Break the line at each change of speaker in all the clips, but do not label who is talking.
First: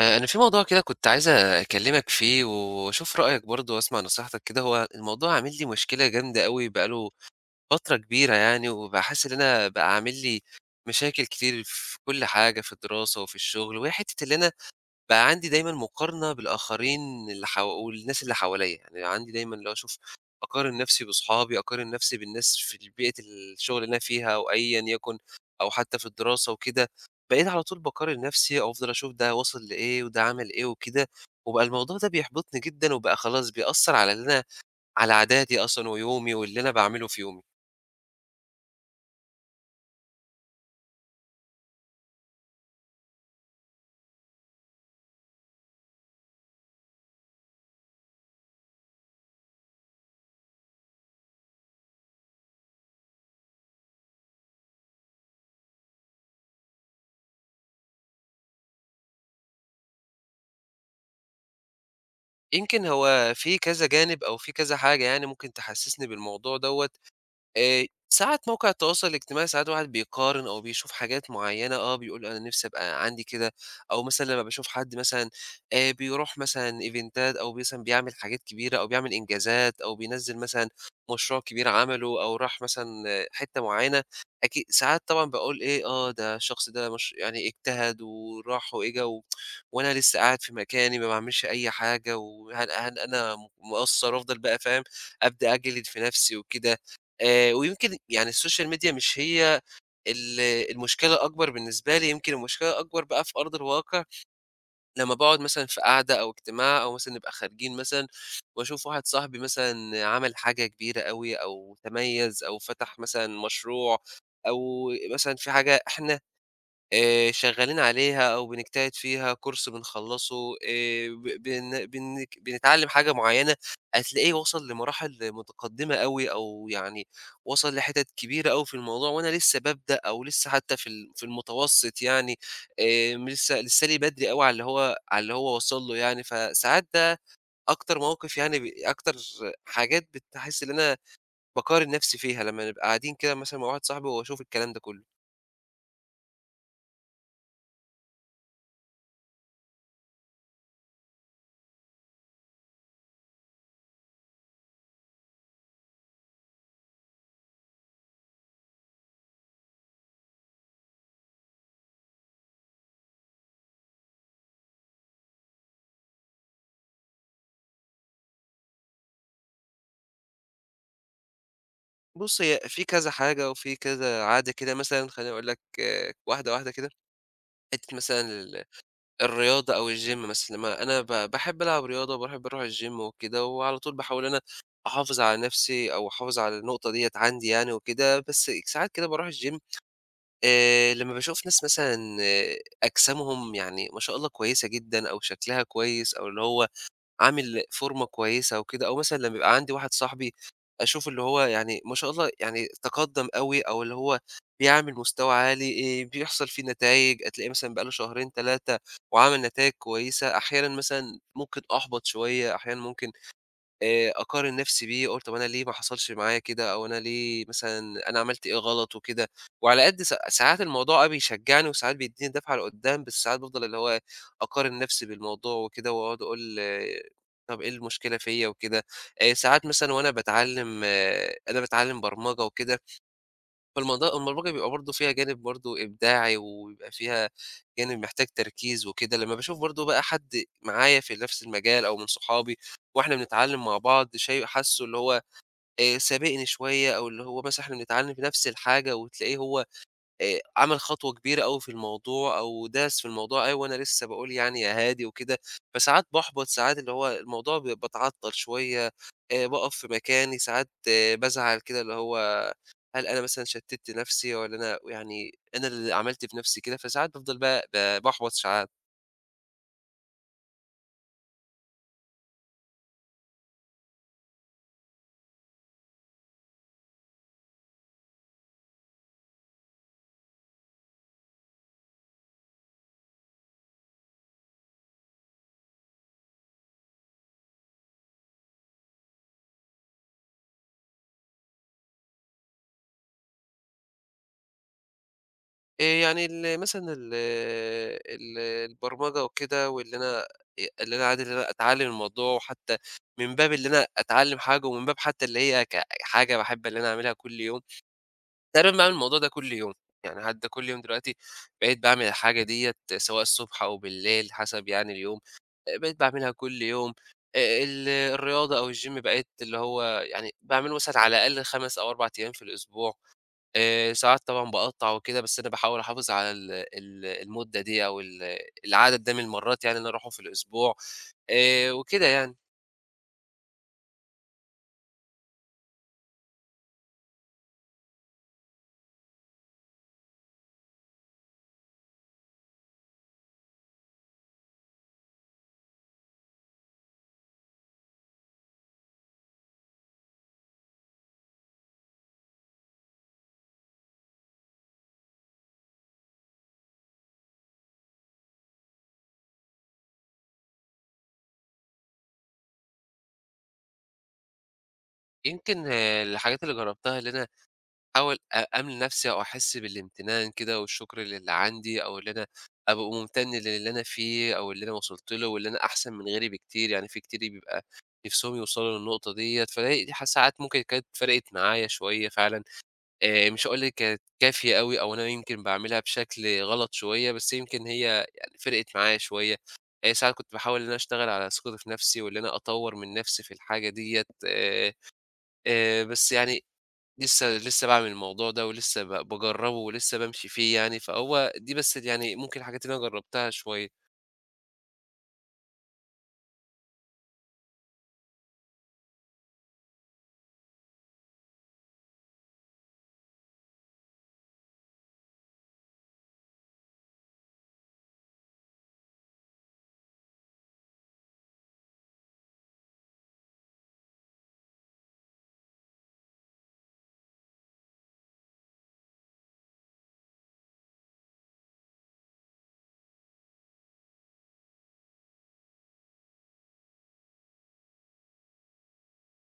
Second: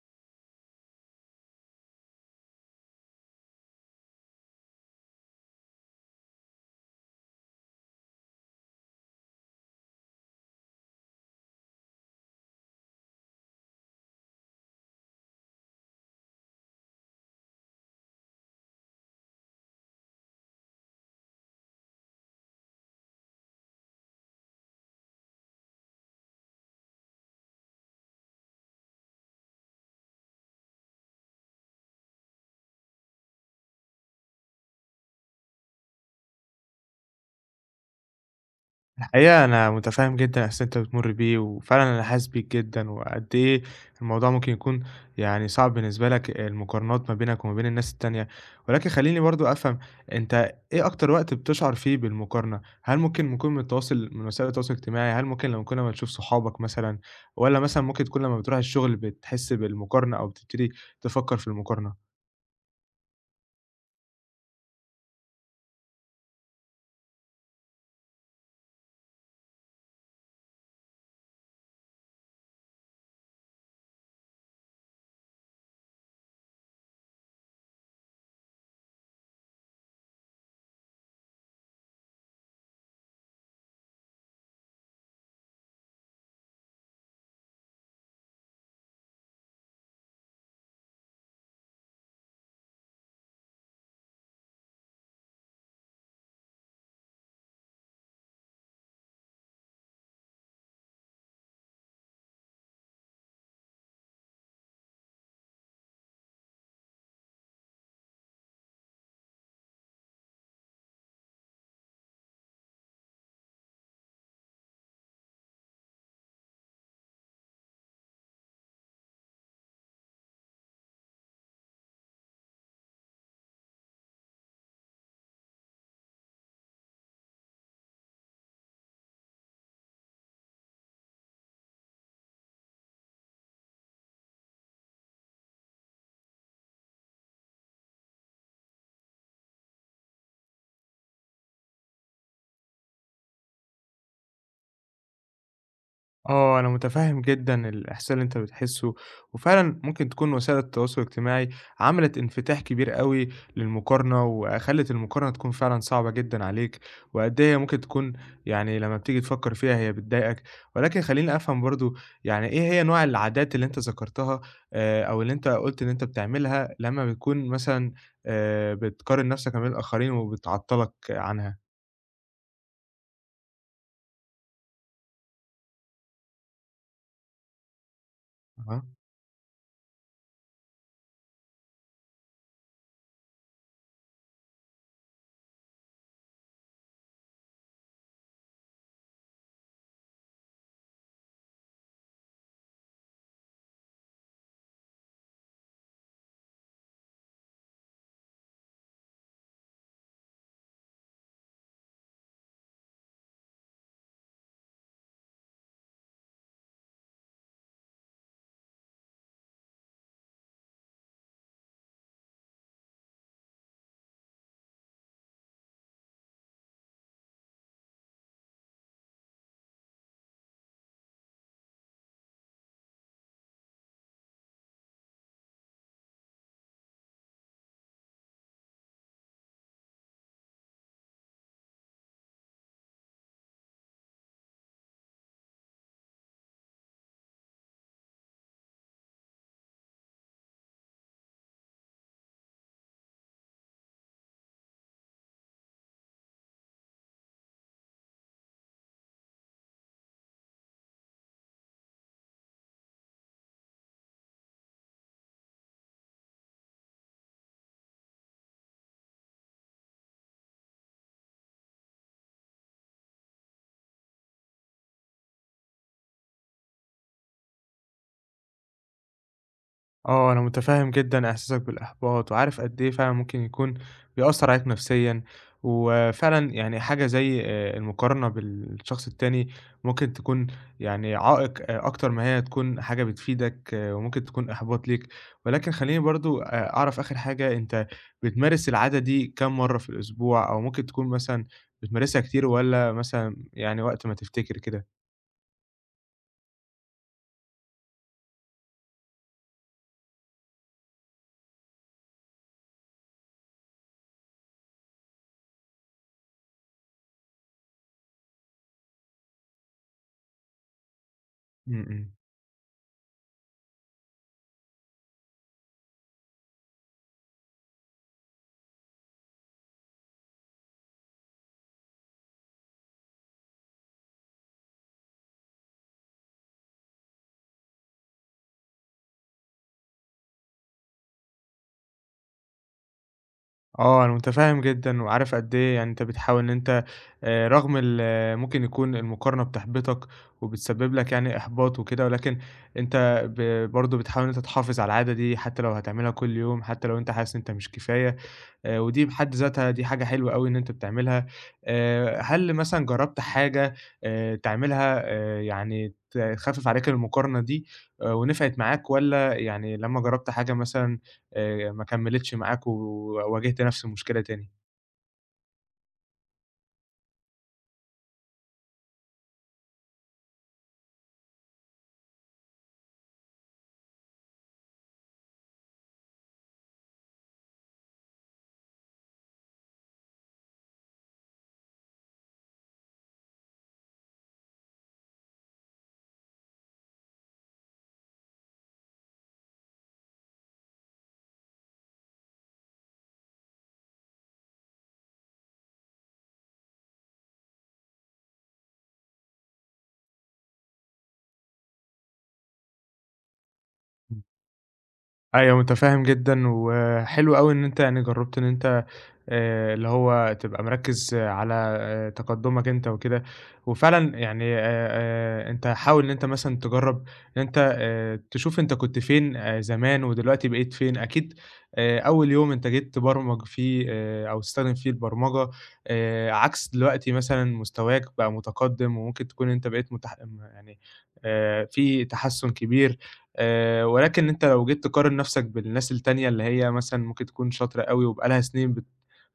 أنا في موضوع كده كنت عايز أكلّمك فيه وأشوف رأيك برضه وأسمع نصيحتك كده. هو الموضوع عامل لي مشكلة جامدة أوي بقى له فترة كبيرة يعني، وباحس إن أنا بقى عامل لي مشاكل كتير في كل حاجة، في الدراسة وفي الشغل. وهي حتّة اللي أنا بقى عندي دايمًا مقارنة بالآخرين اللي حو والناس اللي حواليّا. يعني عندي دايمًا اللي هو أشوف أقارن نفسي باصحابي، أقارن نفسي بالناس في بيئة الشغل اللي أنا فيها أو أيًا يكن، أو حتى في الدراسة وكده. بقيت على طول باقارن نفسي أو أفضل أشوف ده واصل لإيه وده عمل إيه وكده، وبقى الموضوع ده بيحبطني جدًا، وبقى خلاص بيأثّر على اللي أنا على عاداتي أصلًا ويومي واللي أنا باعمله في يومي.
الحقيقة أنا متفهم جدًا إحساس اللي أنت بتمُر بيه، وفعلًا أنا حاسس بيك جدًا، وقد إيه الموضوع ممكن يكون يعني صعب بالنسبة لك المقارنات ما بينك وما بين الناس التانية، ولكن خلّيني برضه أفهم، أنت إيه أكتر وقت بتشعر فيه بالمقارنة؟ هل ممكن يكون من وسائل التواصل الاجتماعي، هل ممكن لمّا كل ما تشوف صحابك مثلًا، والّا مثلًا ممكن تكون لمّا بتروح الشغل بتحس بالمقارنة أو بتبتدي تفكّر في المقارنة؟
يمكن هو في كذا جانب أو في كذا حاجة يعني ممكن تحسسني بالموضوع دوّة. ساعات موقع التواصل الاجتماعي ساعات الواحد بيقارن أو بيشوف حاجات معيّنة، آه بيقول أنا نِفْسي أبقى عندي كده. أو مثلًا لمّا باشوف حد مثلًا بيروح مثلًا إيفنتات أو مثلًا بيعمل حاجات كبيرة أو بيعمل إنجازات أو بينزّل مثلًا مشروع كبير عمله أو راح مثلًا آه، حتّة معيّنة. أكي ساعات طبعًا باقول إيه، آه، ده الشخص ده مش يعني اجتهد وراح وإجا وأنا لسّه قاعد في مكاني ما باعملش أي حاجة، وهل أنا مقصّر، وأفضل بقى فاهم، أبدأ أجلد في نَفْسي وكده. ويمكن يعني السوشيال ميديا مش هي ال المشكلة الأكبر بالنسبة لي، يمكن المشكلة الأكبر بقى في أرض الواقع لمّا باقعد مثلًا في قعدة أو اجتماع أو مثلًا نبقى خارجين مثلًا وأشوف واحد صاحبي مثلًا عمل حاجة كبيرة أوي أو تميّز أو فتح مثلًا مشروع أو مثلًا في حاجة إحنا شغّالين عليها أو بنجتهد فيها، كورس بنخلّصه، ب بن بن بنتعلّم حاجة معيّنة. هتلاقيه وصل لمراحل متقدّمة أوي أو يعني وصل لحِتَت كبيرة أوي في الموضوع، وأنا لسّه بابدأ أو لسّه حتّى في ال في المتوسط يعني. م لسّه لسّه لي بدري أوي على اللي هو وصل له يعني. فساعات ده أكتر موقِف، يعني أكتر حاجات بتحس إن أنا باقارن نَفْسي فيها، لمّا نبقى قاعدين كده مثلًا مع واحد صاحبي وأشوف الكلام ده كُلّه.
آه، أنا متفهم جدًا الإحساس اللي أنت بتحسه، وفعلًا ممكن تكون وسائل التواصل الاجتماعي عملت انفتاح كبير أوي للمقارنة، وخلت المقارنة تكون فعلًا صعبة جدًا عليك، وقد إيه هي ممكن تكون يعني لمّا بتيجي تفكر فيها هي بتضايقك، ولكن خلّيني أفهم برضه، يعني إيه هي نوع العادات اللي أنت ذكرتها، أو اللي أنت قُلت إن أنت بتعملها لمّا بتكون مثلًا بتقارن نفسك ما بين الآخرين وبتعطّلك عنها؟
بُص، هي في كذا حاجة وفي كذا عادة كده، مثلًا خلّيني أقول لك آه، واحدة، واحدة كده. حتّة مثلًا
أها.
الرياضة أو الgym مثلًا، لمّا أنا باحب ألعب رياضة وباحب أروح الgym وكده، وعلى طول باحاول إن أنا أحافظ على نَفْسي أو أحافظ على النقطة ديّة عندي يعني وكده. بس ساعات كده باروح الgym لمّا باشوف ناس مثلًا آه، أجسامهم يعني ما شاء الله كويسة جدًا أو شكلها كويس أو اللي هو عامل فورمة كويسة وكده، أو مثلًا لمّا يبقى عندي واحد صاحبي أشوف اللي هو يعني ما شاء الله يعني تقدّم أوي أو اللي هو بيعمل مستوى عالي، بيحصل فيه نتايج، هتلاقيه مثلًا بقى له شهرين، 3 وعمل نتايج كويسة. أحيانًا مثلًا ممكن أحبط شوية، أحيانًا ممكن أقارن نفسي بيه، أقول طب أنا ليه ما حصلش معايا كده، أو أنا ليه مثلًا أنا عملت إيه غلط وكده. وعلى قد ساعات الموضوع آه بيشجعني، وساعات بيديني دفعة لقدّام، بس ساعات بافضل اللي هو أقارن نفسي بالموضوع وكده، وأقعد أقول آه، طب إيه المشكلة فيّا وكده. ساعات مثلًا وأنا باتعلم أنا باتعلم برمجة وكده، فالموضوع البرمجة بيبقى برضه فيها جانب برضه إبداعي، وبيبقى فيها جانب محتاج تركيز وكده. لمّا باشوف برضه بقى حد معايا في نفس المجال أو من صحابي وإحنا بنتعلم مع بعض شاي حاسه اللي هو سابقني شوية، أو اللي هو مثلًا إحنا بنتعلم في نفس الحاجة وتلاقيه هو عمل خطوة كبيرة أوي في الموضوع أو داس في الموضوع أوي، وأنا لسه باقول يعني يا هادي وكده. فساعات باحبط، ساعات اللي هو الموضوع باتعطّل شوية، باقف في مكاني، ساعات بازعل كده اللي هو هل أنا مثلًا شتِّتت نَفْسي والّا أنا يعني أنا اللي عملت في نَفْسي كده. فساعات بافضل بقى باحبط ساعات.
آه، أنا متفهم جدًا إحساسك بالإحباط، وعارف قد إيه فعلًا ممكن يكون بيأثّر عليك نفسيًا، وفعلًا يعني حاجة زي المقارنة بالشخص التاني ممكن تكون يعني عائق أكتر ما هي تكون حاجة بتفيدك، وممكن تكون إحباط ليك، ولكن خلّيني برضه أعرف آخر حاجة. أنت بتمارس العادة دي كام مرّة في الأسبوع، أو ممكن تكون مثلًا بتمارسها كتير والّا مثلًا يعني وقت ما تفتكر كده؟
يعني مثلًا ال ال البرمجة وكده واللي أنا اللي أنا عادي اللي أنا أتعلّم الموضوع، وحتى من باب اللي أنا أتعلّم حاجة، ومن باب حتى اللي هي حاجة باحب اللي أنا أعملها كل يوم، تقريبًا باعمل الموضوع ده كل يوم. يعني حتى كل يوم دلوقتي
إمم،
بقيت باعمل
إمم.
الحاجة ديّة سواء الصبح أو بالليل حسب يعني اليوم. بقيت باعملها كل يوم. ال الرياضة أو الgym بقيت اللي هو يعني باعمله مثلًا على الأقل 5 أو 4 أيام في الأسبوع. ساعات طبعًا باقطّع وكده، بس أنا باحاول أحافظ على ال ال المدة دي أو العدد ده من المرات يعني اللي أنا أروحهم في الأسبوع وكده يعني.
آه، أنا متفهّم جدًا وعارف قد إيه يعني أنت بتحاول إن أنت رغم ممكن يكون المقارنة بتحبطك وبتسبب لك يعني إحباط وكده، ولكن أنت برضه بتحاول إن أنت تحافظ على العادة دي حتى لو هتعملها كل يوم، حتى لو أنت حاسس إن أنت مش كفاية. ودي بحد ذاتها دي حاجة حلوة أوي إن أنت بتعملها. هل مثلًا جرّبت حاجة تعملها يعني تخفِّف عليك المقارنة دي ونفعت معاك والّا يعني لمّا جرّبت حاجة مثلًا ما كمّلتش معاك وواجهت نفس المشكلة تاني؟
يمكن آه، الحاجات اللي جرّبتها اللي أنا أحاول أملي نَفْسي أو أحس بالامتنان كده والشكر للي عندي أو اللي أنا أبقى ممتن للي أنا فيه أو اللي أنا وصلت له واللي أنا أحسن من غيري بكتير، يعني في كتير بيبقى نِفْسهم يوصلوا للنقطة ديّة، فدي دي ح ساعات ممكن كانت فرقت معايا شوية فعلًا. مش هاقول لِك كانت كافية أوي أو أنا يمكن باعملها بشكل غلط شوية، بس يمكن هي يعني فرقت معايا شوية. ساعات كنت باحاول إن أنا أشتغل على ثقتي في نفسي وإن أنا أطوّر من نفسي في الحاجة ديّة، بس يعني لسه باعمل الموضوع ده ولسه باجرّبه ولسه بامشي فيه يعني، فهو دي بس يعني ممكن الحاجات اللي أنا جرّبتها شوية.
إمم. أيوه، متفهِّم جدًا وحلو أوي إن أنت يعني جرّبت إن أنت اللي هو تبقى مركّز على تقدُّمك أنت وكده، وفعلًا يعني أنت حاول إن أنت مثلًا تجرّب إن أنت تشوف أنت كنت فين زمان ودلوقتي بقيت فين. أكيد أول يوم أنت جيت تبرمج فيه أو تستخدم فيه البرمجة عكس دلوقتي مثلًا مستواك بقى متقدِّم، وممكن تكون أنت بقيت متح م يعني في تحسُّن كبير، ولكن أنت لو جيت تقارن نَفْسك بالناس التانية اللي هي مثلًا ممكن تكون شاطرة أوي وبقى لها سنين بت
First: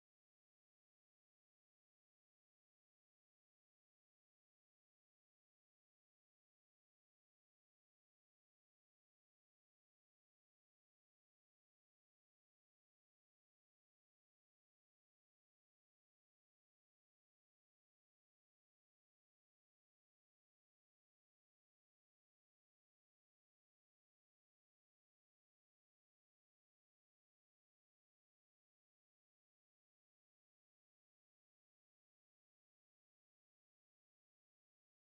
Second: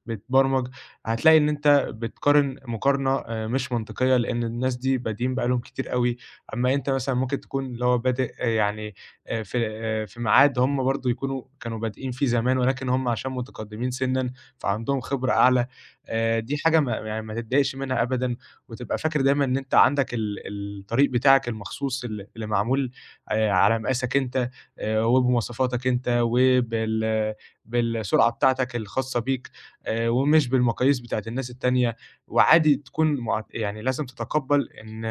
بتبرمج، هتلاقي إن أنت بتقارن مقارنة مش منطقية، لإن الناس دي بادئين بقى لهم كتير أوي، أمّا أنت مثلًا ممكن تكون اللي هو بادئ، يعني في ميعاد هم برضه يكونوا كانوا بادئين فيه زمان، ولكن هم عشان متقدمين سنًا فعندهم خبرة أعلى. دي حاجة ما يعني ما تتضايقش منها أبدًا، وتبقى فاكر دايمًا إن أنت عندك الطريق بتاعك المخصوص، اللي معمول على مقاسك أنت وبمواصفاتك أنت، وبال آه، بالسرعة بتاعتك الخاصة بيك. ومش بالمقاييس بتاعة الناس التانية، وعادي تكون مع، يعني لازم تتقبّل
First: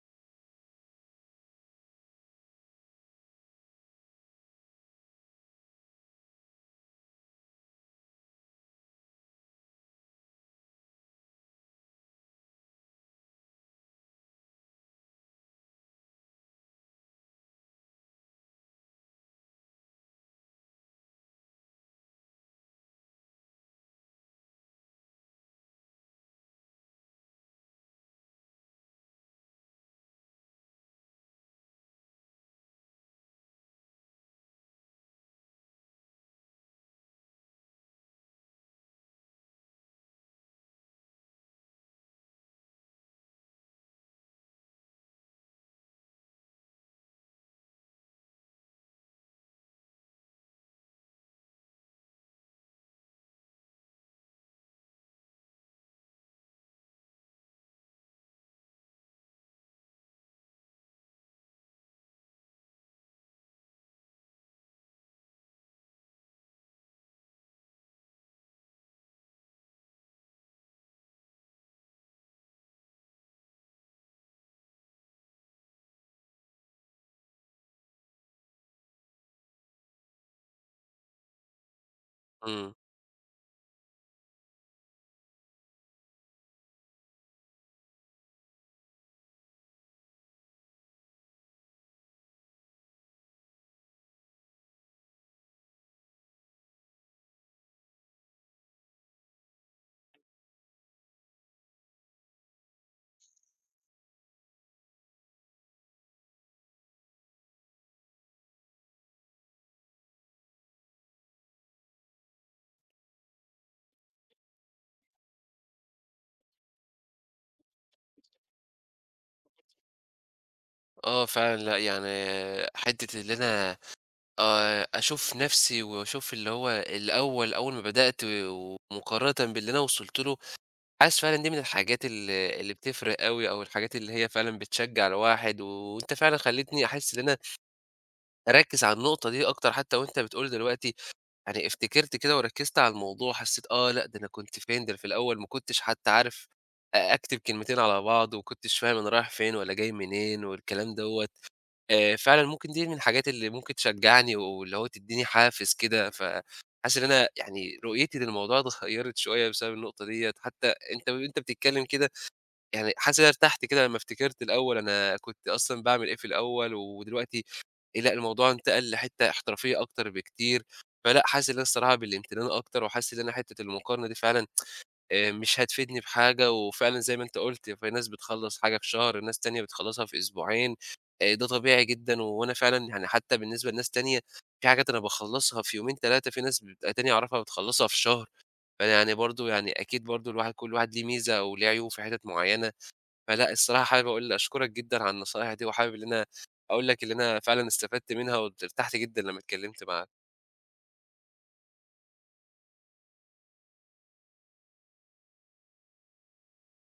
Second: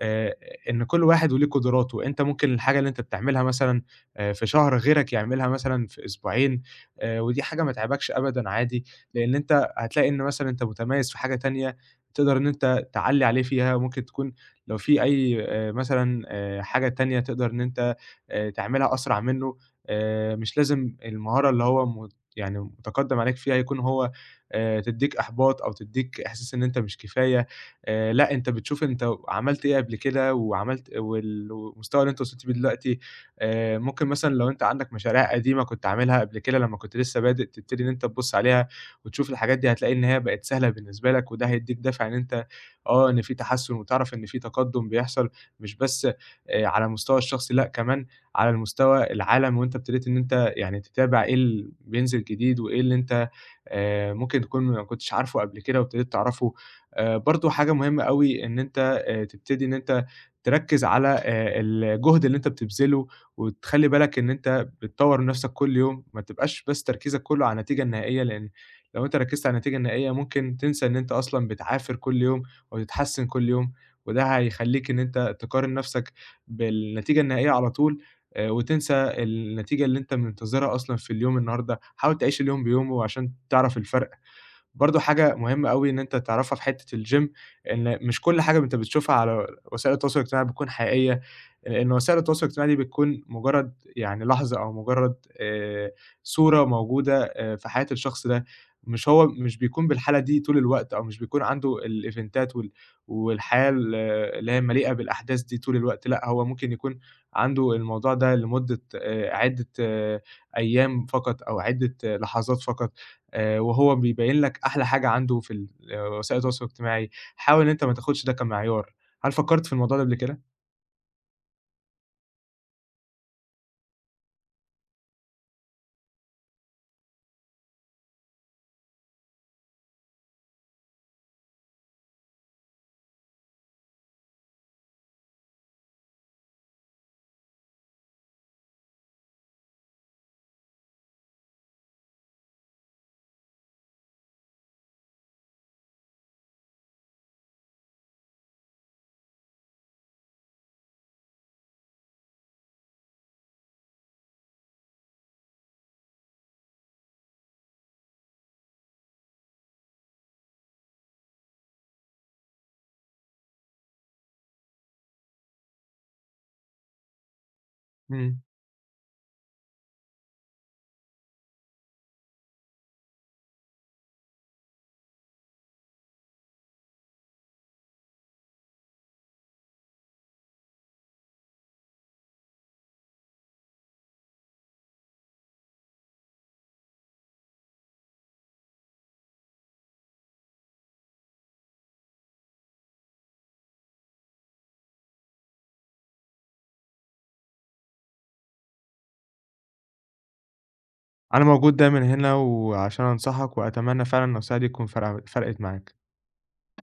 آآ إن كل واحد وليه قدراته. أنت ممكن الحاجة اللي أنت بتعملها مثلًا في شهر غيرك يعملها مثلًا في أسبوعين. ودي حاجة ما تعيبكش أبدًا عادي، لإن أنت هتلاقي إن مثلًا أنت متميز في حاجة تانية تقدر إن أنت تعلّي عليه فيها، ممكن تكون لو في أي مثلًا حاجة تانية تقدر إن أنت تعملها أسرع منه. مش لازم المهارة اللي هو يعني متقدّم عليك فيها يكون هو تدّيك إحباط أو تدّيك إحساس إن أنت مش كفاية. لأ، أنت بتشوف أنت عملت إيه قبل كده وعملت والمستوى اللي أنت وصلت بيه دلوقتي. ممكن مثلًا لو أنت عندك مشاريع قديمة كنت عاملها قبل كده لمّا كنت لسه بادئ، تبتدي إن أنت تبُص عليها وتشوف الحاجات دي، هتلاقي إن هي بقت سهلة بالنسبة لك، وده هيدّيك دافع إن أنت، إن في تحسُّن وتعرف إن في تقدُّم بيحصل، مش بس على المستوى الشخصي، لأ كمان على المستوى العالم. وأنت ابتديت إن أنت يعني تتابع إيه اللي بينزل جديد وإيه اللي أنت ممكن تكون ما كنتش عارفه قبل كده وابتديت تعرفه. برضه حاجة مهمة أوي إن أنت تبتدي إن أنت تركّز على الجهد اللي أنت بتبذله، وتخلّي بالك إن أنت بتطوّر من نَفْسك كل يوم، ما تبقاش بس تركيزك كُلّه على النتيجة النهائية، لإن لو أنت ركّزت على النتيجة النهائية ممكن تنسى إن أنت أصلًا بتعافر كل يوم وتتحسّن كل يوم، وده هيخلّيك إن أنت تقارن نَفْسك بالنتيجة النهائية على طول وتنسى ده النتيجة اللي أنت منتظرها أصلًا في اليوم النهارده. حاول تعيش اليوم
إمم.
بيومه عشان تعرف الفرق. برضه حاجة مهمة أوي إن أنت تعرفها في حتّة الgym، إن مش كل حاجة أنت بتشوفها على وسائل التواصل الاجتماعي بتكون حقيقية، لإن وسائل التواصل الاجتماعي دي بتكون مجرّد يعني لحظة أو مجرّد آآ صورة موجودة في حياة الشخص ده. مش هو مش بيكون بالحالة دي طول الوقت أو مش بيكون عنده الإيفنتات والحياة اللي هي مليئة بالأحداث دي طول الوقت، لأ هو ممكن يكون عنده الموضوع ده لمدة عدّة أيام فقط أو عدّة لحظات فقط. وهو بيبيّن لك أحلى حاجة عنده في ال آه، وسائل التواصل الاجتماعي. حاول إن أنت ما تاخدش ده كمعيار. هل فكّرت في الموضوع ده قبل كده؟
آه فعلًا لأ، يعني حتّة اللي أنا أشوف نفسي وأشوف اللي هو الأول أول ما بدأت ومقارنةً باللي أنا وصلت له، حاسس فعلًا دي من الحاجات اللي بتفرق أوي، أو الحاجات اللي هي فعلًا بتشجّع الواحد، وأنت فعلًا خلّيتني أحس إن أنا أركّز على النقطة دي أكتر حتى وأنت بتقول دلوقتي. يعني افتكرت كده وركّزت على الموضوع، حسّيت آه لأ، ده أنا كنت فين، ده أنا في الأول ما كنتش حتى عارف أكتب كلمتين على بعض، وما كنتش فاهم أنا رايح فين والّا جاي منين والكلام دوّة. فعلًا ممكن دي من الحاجات اللي ممكن تشجّعني، واللي هو تدّيني حافز كده. فحاسس إن أنا يعني رؤيتي للموضوع اتغيّرت شوية بسبب النقطة ديّة، حتى أنت وأنت بتتكلّم كده يعني حاسس إن أنا ارتحت كده لمّا افتكرت الأول أنا كنت أصلًا باعمل إيه في الأول، ودلوقتي لأ
إمم.
الموضوع انتقل لحتّة احترافية أكتر بكتير. فلأ حاسس إن أنا الصراحة بالامتنان أكتر، وحاسس إن أنا حتّة المقارنة دي فعلًا مش هتفيدني بحاجة. وفعلًا زي ما أنت قُلت في ناس بتخلّص حاجة في شهر، ناس تانية بتخلّصها في أسبوعين، ده طبيعي جدًا. وأنا فعلًا يعني حتّى بالنسبة لناس تانية في حاجات أنا باخلّصها في يومين 3، في ناس تانية أعرفها بتخلّصها في شهر. فأنا يعني برضه يعني أكيد برضه الواحد كل واحد ليه ميزة وليه عيوب في حتت معيّنة. فلأ، الصراحة حابب أقول أشكرك جدًا على النصايح دي، وحابب إن أنا أقول لك إن أنا فعلًا استفدت منها، وارتحت جدًا لمّا اتكلمت معاك.
أنا موجود دايمًا هنا وعشان أنصحك وأتمنى فعلًا النصيحة دي تكون فرقِت معاك.